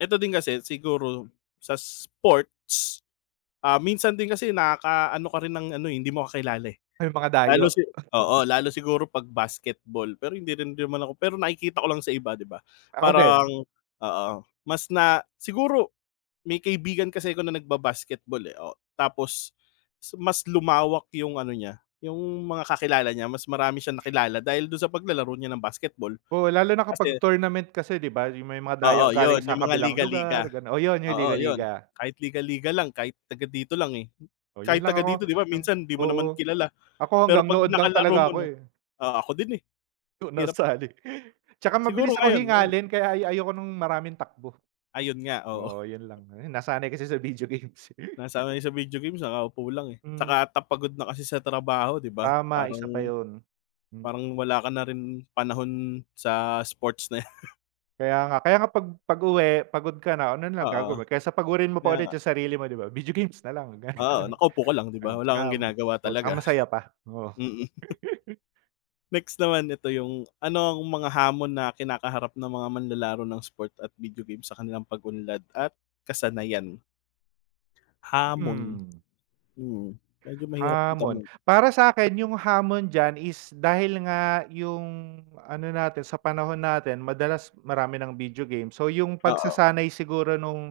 Eto din kasi, siguro, sa sports, ah minsan din kasi, nakakaano ka rin ng ano, eh, hindi mo kakilala, eh, May mga dayo. lalo si oo. lalo siguro 'pag basketball. Pero hindi rin naman ako pero nakikita ko lang sa iba, 'di ba, Ako din. parang, oo, mas na siguro, may kaibigan kasi 'ko na nagbabasketball eh, oh, tapos si mas lumawak yung ano niya, yung mga kakilala niya mas marami siyang nakilala dahil dun sa paglalaro niya ng basketball, Oo, lalo na kapag kasi. tournament kasi 'di ba, yung may mga dayo Oo, yun galing sa yung mga kabilang liga-liga, lugar, ganun, oh, yun yung oo, yun, liga-liga. kahit liga-liga lang kahit taga dito lang, eh, Oh, kahit yun lang taga ako, dito 'di ba, minsan di mo oo, naman kilala ako pero hanggang pag nood lang nakalaro talaga mo ako, na, eh. oo, ako din, eh, Yu hirap. nasali 'tsaka mabilis Siguro ako ngayon, ngayon. hingalin, kaya ay ayoko ng maraming takbo, Ayun nga, oo. oo, yun lang, nasanay kasi sa video games. Nasanay sa video games nakaupo lang, eh, Mm. 'tsaka ta pagod na kasi sa trabaho 'di ba, Tama, isa pa parang, yun. parang wala ka na rin panahon sa sports na yan. Kaya nga, kaya nga pag pag uwi pagod ka na, ano nalang Oo, gagawin? kesa pagurin mo pa kaya ulit nga. yung sarili mo, 'di ba, video games na lang ganun. Oo, nakaupo ka lang di Eh ba wala kang tram ginagawa oh, saka talaga, masaya pa, oo. mhm. Next naman ito yung, ano ang mga hamon na kinakaharap ng mga manlalaro ng sport at video game sa kanilang pag-unlad at kasanayan? Hamon, Hmm. hmm, medyo mahirap na Hamon, tanong. para sakin yung hamon dyan is, dahil nga, yung ano natin, sa panahon natin madalas marami ng video game, so, yung Oo. pagsasanay siguro nung,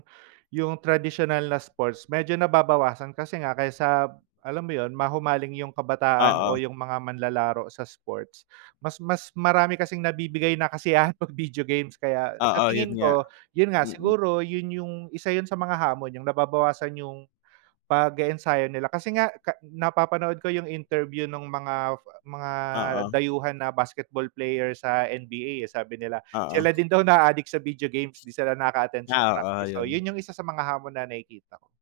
yung tradisyonal na sports medyo nababawasan kasi nga, kaysa, alam mo yun mahumaling yung kabataan Oo. o yung mga manlalaro sa sports, mas mas marami kasing nabibigay na kasiyahan pag video games, kaya sa Oo, yun tingin nga, ko, yun nga mhm. siguro yun yung, isa yun sa mga hamon, yung nababawasan yung pag-e-ensayo nila, kasi nga, ka napapanood ko yung interview nung mga mga Oo. dayuhan na basketball player sa NBA eh, sabi nila Oo. "sila din daw naadik sa video games 'di sila nakaka-attend sa Ah, oo, practice," so, yun. yun yung isa sa mga hamon na nakikita ko.